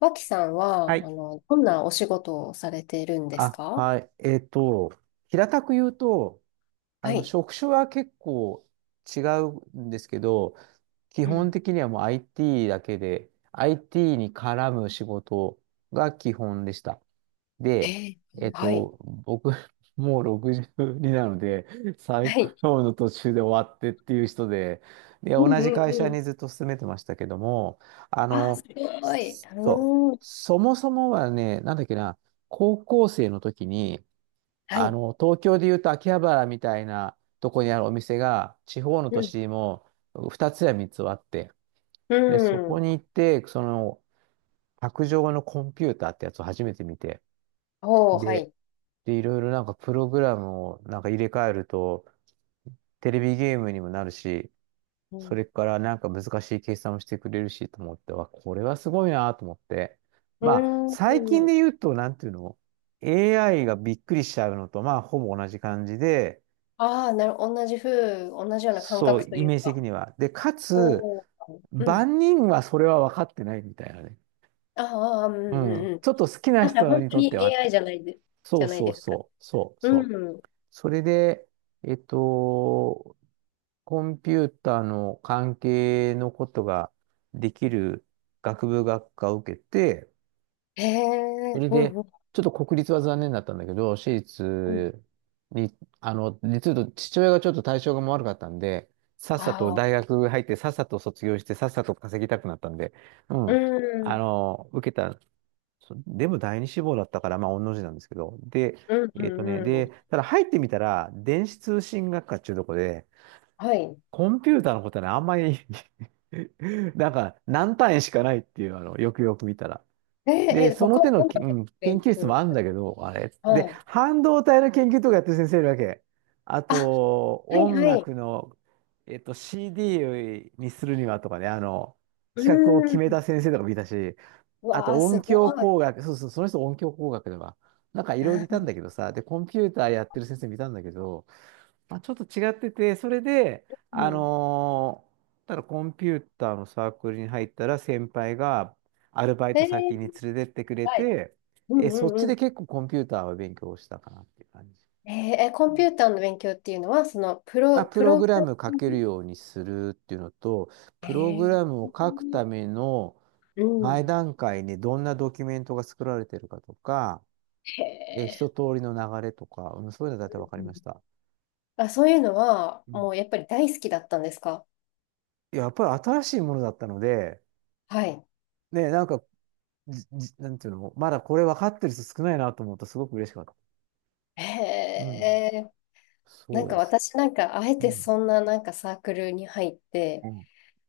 脇さんはは、い。どんなお仕事をされているんですあ、か？はい。平たく言うと、はい。職種は結構違うんですけど、基う本ん。的にはもう IT だけで、IT に絡む仕事が基本でした。えで、ー、はい。僕、もう6になので、再は雇い。用の途中で終わってっていう人で、で、う同んうじん会う社ん。にずっと勤めてましたけども、ああー、すの、ごい。そう、うーん。そもそもはね、なんだっけな、高校生の時に、はい。東京でいうと秋葉原みたいなとこにあるお店が、地方の都うん。市にも2つや3つはあって、うで、そこん。に行って、卓上のコンピューターってやつを初めて見て、おー、はで、い。で、いろいろなんかプログラムをなんか入れ替えると、テレビゲームにもなるし、うそれん。からなんか難しい計算をしてくれるしと思って、わ、これはすごいなと思って。うまあ、ー最近でん。言うと、なんていうの ?AI がびっくりしちゃうのと、まあ、ほぼ同じ感じで、ああ、同じような感そう、覚とイいうメージ的か。には。で、かつ、おー。うん。万人はそれは分かってないみたいなね。ああうんううん。んうちん。ょっと好きななんか人本に当とってに はっ AI て。そじゃうないそうですか。そう、そうそう。うん。それで、えっと、コンピューターの関係のことができる学部学科を受けて、へそえ、れうで、んうんちょっと国立は残念だったんだけど、私うん。立に、実は父親がちょっと体調が悪かったんで、さっさとああ、大学入って、さっさと卒業して、さっさと稼ぎたくなったんで、ううん、ん。受けたそう、でも第二志望だったから、まあ、御の字なんですけど。で、うんうんうで、ん。ただ入ってみたら、電子通信学科っていうとこで、はい。コンピューターのことはね、あんまり なんか、何単位しかないっていう、よくよく見たら。で、その他、手の音き、楽うん、研勉究室強もあるんすだける。ど、あれ。はで、い。半導体の研究とかやってる先生いるわけ。ああ、と、はい音はい。楽の、CD にするにはとかね、う企画を決ーめん。た先生とかもいたし、うあわとあ、音すご響い。工学、そうそう、その人音響工学では。なんかいろいろいたんだけどさ、で、コンピューターやってる先生見たんだけど、まあ、ちょっと違ってて、それで、うん。ただコンピューターのサークルに入ったら先輩がアルバイえト先ー、に連れてってくれはい。て、うんうそっんちうでん。結構コンピューターは勉強したかなっていう感じ。コンピューターの勉強っていうのは、まあ、ププロロググララム書ミけるングようにするっていうのと、えプログラー、ムを書くためのう前ん。段階にどんなドキュメントが作られてるかとか、へ一え。通りの流れとか、うん、そういうのだいたい分かうりまん。した。あ、そういうのは、うもん、うやっぱり大好きだったんですか？やっぱり新しいものだったので、はい。ね、なんか、なんていうの、まだこれ分かってる人少ないなと思うとすごく嬉しかった。へうん、え。なそんうかです。私なんか、あえうてん。そんななんかサークルに入っうて、ん、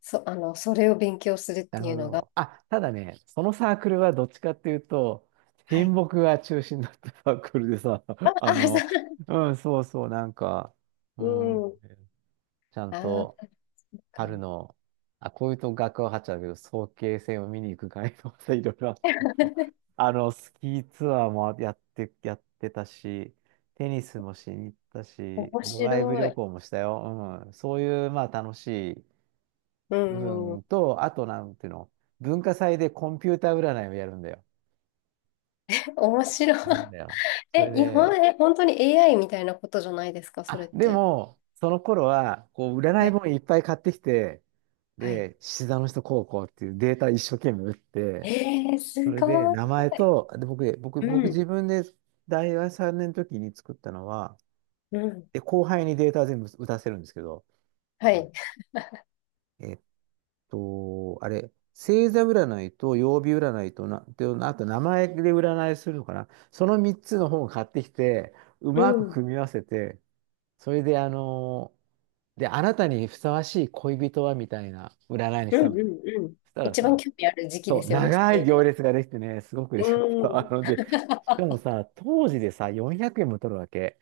そ、あの、それを勉強するっなてるいほうのが、ど。あ、ただね、そのサークルはどっちかっていうと、は親い。睦が中心だったサークルでさ、あ、ああ、その、うん、そうそう、なんか、うん、う、うん。ちゃんああ、とそうか。春の、あ、こういうと学ははっちゃうけど、早慶戦を見に行く会とさ、いろいろあったよ。スキーツアーもやって、やってたし、テニスもしに行ったし、面ド白ライブ旅い。行もしたよ。うん、そういう、まあ、楽しいう部分ん。と、あとなんていうの、文化祭でコンピューター占いをやるんだよ。面白やるんい。だよ。そえ、れ日本、で、え、本当に AI みたいなことじゃないですか、それあ、っでて。も、その頃は、こう、占はいい。本いっぱい買ってきて、はい。で、獅子座の人こうこうっていうデータ一生懸命打って、そすれでご名い。前と、で、僕、僕、う僕ん。自分で大学3年の時に作ったのは、うん。で、後輩にデータ全部打たせるんですけど、はあの、い。えっあれ、星座占いと曜日占いとな、で、あと名前で占いするのかな。その3つの本を買ってきて、ううまくん。組み合わせて、それで、あなたにふさわしい恋人はみたいな占いにうしたんん。だうよ。ん。うん。そしたら一番さ、興味ある時期そでう、すよね、そ長ういいう行の。列ができてね、すごくう嬉しかった。あん。ので、しかもさ、当時でさ、400円も取るわけ。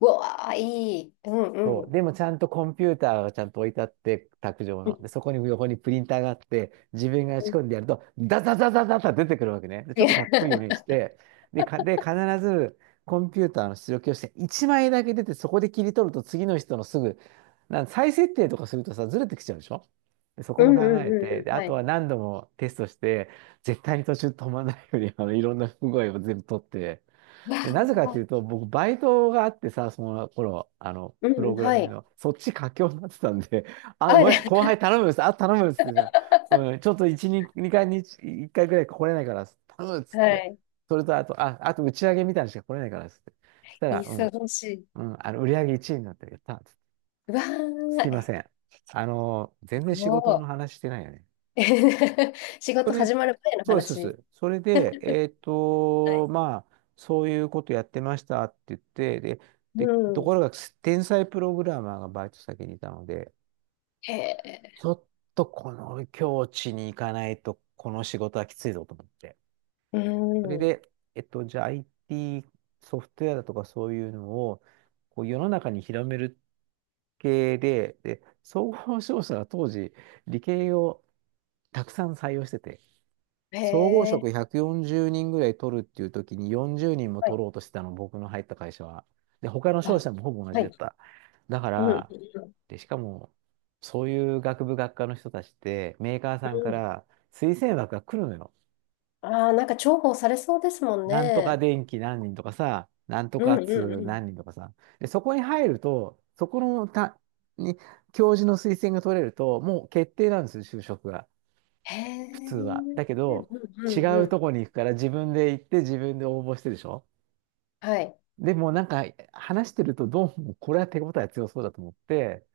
うわあ、いい。うんそうう。ん。でもちゃんとコンピューターがちゃんと置いてあって、卓上うんの。で、そこに横にプリンターがあって、自分がう仕ん。込んでやると、ダザダザダザ出てくるわけね。で、ちょっとかっこいいように して、で、必ずコンピューターの出力をして、1枚だけ出て、そこで切り取ると次の人のすぐ、再設定とかするとさ、ずれてきちゃうでしょ。で、そこうもん考うんうえんて、うで、ん。あはとい。は何度もテストして、絶対に途中止まらないように、いろんな不具合を全部取って、でなぜかっていうと、僕、バイトがあってさ、その頃、うんプうロん、グラはミングい。の、そっち佳境になってたんで、あ、あ、で、ごめん、後 輩頼むです、あ、頼むですってさ、うん、ちょっと1、2回に1回ぐらい来れないから頼むっつっはて、い。それとあと、あ、あと打ち上げみたいなのしか来れないからっつって、そしたら、うん、忙しい。うん、売り上げ1位になってやったっつって、うわー、すいません。全然仕事もの話してないよね。う、仕そ事れ、始まる前のそうです、そう話。です。それで、はい。まあ、そういうことやってましたって言って、で、うで、とん。ころが、天才プログラマーがバイト先にいたので、へえ、ちょっとこの境地に行かないと、この仕事はきついぞと思って。うそれん。で、じゃあ IT ソフトウェアだとかそういうのを、こう世の中に広める系で、で、総合商社が当時、理系をたくさん採用してて、へ総合え、職140人ぐらい取るっていう時に40人もはい。取ろうとしてたの、僕の入った会社は。で、他の商あ、社もほぼ同はじだっい。た。だかうん、うん、ら、で、しかも、そういう学部学科の人たちって、メーカーうさんかん。ら推薦枠が来るのよ。ああ、なんか重宝されそうですもんなんとかね。電気何人とかさ、なんとうかん、うん、通うん。何人とかさ。で、そこに入ると、そこのた、に、教授の推薦が取れると、もう決定なんですよ、就職が。へ普通は。え、だけうん、ど、う違ん、ううん。とこに行くから自分で行って自分で応募してでしょ。はい。でもなんか話してるとどうもこれは手応え強そうだと思って、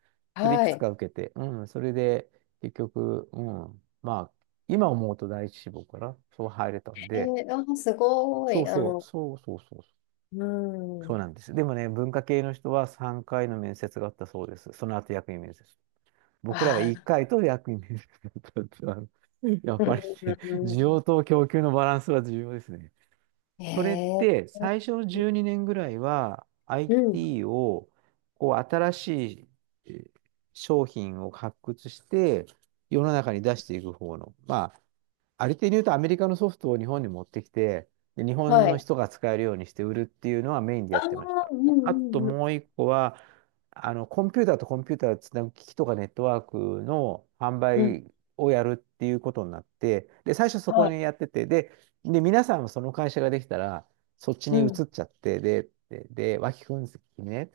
それいくはい。つへか受けて、うん、それで結局、うん、まあ、今思うと第一志望かな、そう入れたんえ、で、あー、すごそうい。そう、そうそうそう、うそうん。なんです。でもね、文化系の人は3回の面接があったそうです。その後役員面接。僕らはあ1あ、回と役に立ったっていうあの、やっうぱりん、うね、ん、う需ん。要と供給のバランスは重要ですね。へそれっえ。て最初の12年ぐらいは うん。IT をこう新しいえー商品を発掘して世の中に出していく方の、まあありていに言うとアメリカのソフトを日本に持ってきて、で日本はのい。人が使えるようにして売るっていうのはメインであやってましあ、た。うんうあとんうん。もう一個は、コンピューターとコンピューターをつなぐ機器とかネットワークの販うん。売をやるっていうことになって、で、最初そはこい。にやってて、で、で、皆さんもその会社ができたら、そっちうに移っん。ちゃって、で、脇君にね、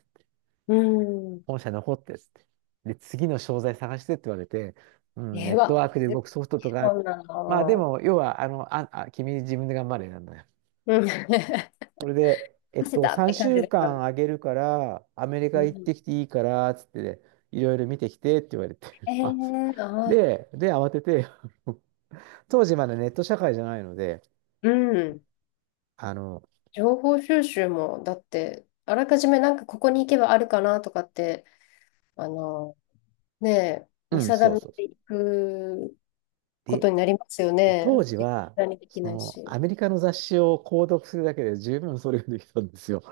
うん。本社残ってっつって。で、次の商材探してって言われて、うん、えネえットワわ。ークで絶動くソフトと対か、そんなまあでの。も、要は、あの、君自分で頑張れなんだよ。うん。それで、汗だって3感じ週だったの。間あげるから、アメリうカ行っん。てきていいから、つってね、いろいろ見てきてって言われて、え あ、そえうああ。で、で、慌てて、当時まだネット社会じゃないので、うん。あの、情報収集も、だって、あらかじめなんかここに行けばあるかなとかって、あの、ねえ、見うん、定そうめそうそていう。くことで、になりますよでね。当時絶は、対にできそないの、し。アメリカの雑誌を購読するだけで十分それができたんですよ。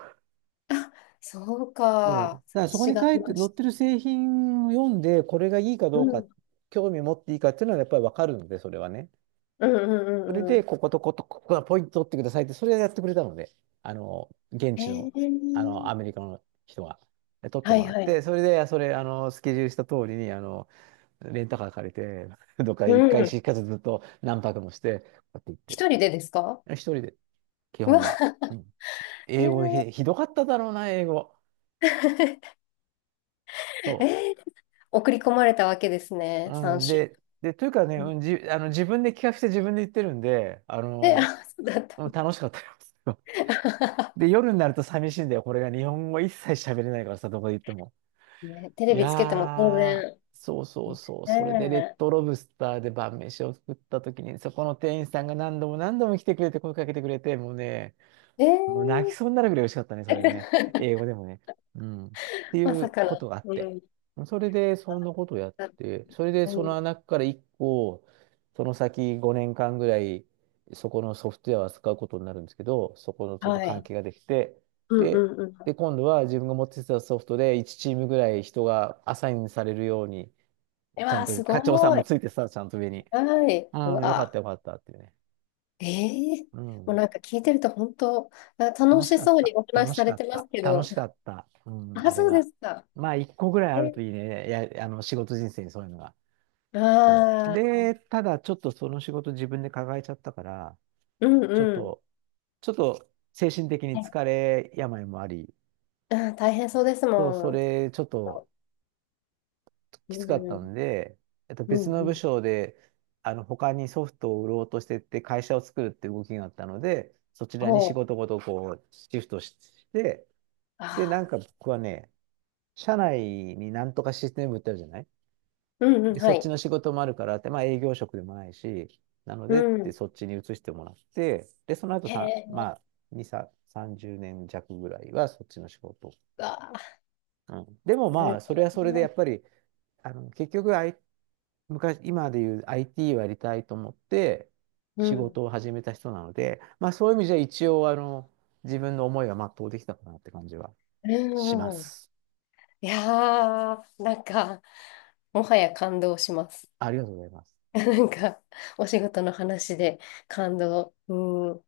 そうそう。か。だから察そこしにがあ書りいてま載しってた。る製品を読んで、これがいいかうどうか、ん。興味を持っていいかっていうのはやっぱりわかるので、それはね。うんうんそれうんうで、ん。ここと、ここがポイント取ってくださいって、それをやってくれたので、あの、現地えの、あの、アーメリカの人が。で取ってはもいらっはい。て、それで、それ、あの、スケジュールした通りに、あの、レンタカー借りて、どっかう一回ん。しかずずっと何泊もして、こうやって行ってっ一て。人でですか？一人で、基う本わ、は。うん。い英や語ー ひ、ひどかっただろうな、英語。そう。えー送り込まれたわけですね、うん、3週。で、で、というかね、うん、あの、自分で企画して自分で言ってるんで、あで、の、あ、そうだった。うん、楽しかったよ。で、夜になると寂しいんだよ。これが日本語一切喋れないからさ、どこで言っても。ね、テレいビやつけても当然。ー、そうそうそう。それでレッねドロブスターで晩飯を作った時に、そこの店員さんが何度も何度も来てくれて、声かけてくれて、もうね、ええもう泣ー きそうになるぐらい美味しかったね、それね。英語でもね。うん。って まいさうかの。ことがあっうて。ん。それで、そんなことをやっだて、それで、うそん。の中から1個、その先5年間ぐらい、そこのソフトウェアを扱うことになるんですけど、そこのちょっとは関い。係ができて、うんで、うんうで、ん。今度は自分が持ってたソフトで1チームぐらい人がアサインされるように、うちわゃんー、とす課長さんごもい。ついてさ、ちゃんと上に。はい。ううん、よかっわたよかったってね。ー、うもうん。なんか聞いてると本当、あ、楽楽ししかっそうにた。お話楽ししされかってまた。すけ楽ど、しかった。うん、あ、あれそうでは。すか。まあ、一個ぐらいえ、あるといいね。いや、あの、仕事人生にそういうのが。そう。ああ、で、ただ、ちょっとその仕事自分で抱えちゃったから、うんちょっうん。と、ちょっと精神的にはい。疲れ、病もあり、うん、大変そうですそう、そもん。れ、ちょっとうきつかったん、ので、う別ん、のう部ん。署で、あの、他にソフトを売ろうとしてって会社を作るって動きがあったので、そちらにほ仕う。事ごとこう、シフトして、で、なんああ、か僕はね、社内になんとかシステム売ってあるじゃない。うん、うで、ん、そはっちい。の仕事もあるからって、まあ営業職でもないし、なのうでってん。そっちに移してもらって、で、その後へさ、え、まあ、2、さ30年弱ぐらいはそっちの仕事。ああ、うん、でもすまあ、それはそれでごやい。っぱり、あの、結局、昔、今で言う IT をやりたいと思ってう仕ん、事を始めた人なので、まあそういう意味じゃ一応、あの、自分の思いが全うできたかなって感じはしまうん。す。いやー、なんか、もはや感動します。ありがとうございます。なんか、お仕事の話で感動。うん、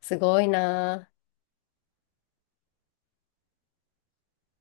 すごいなー。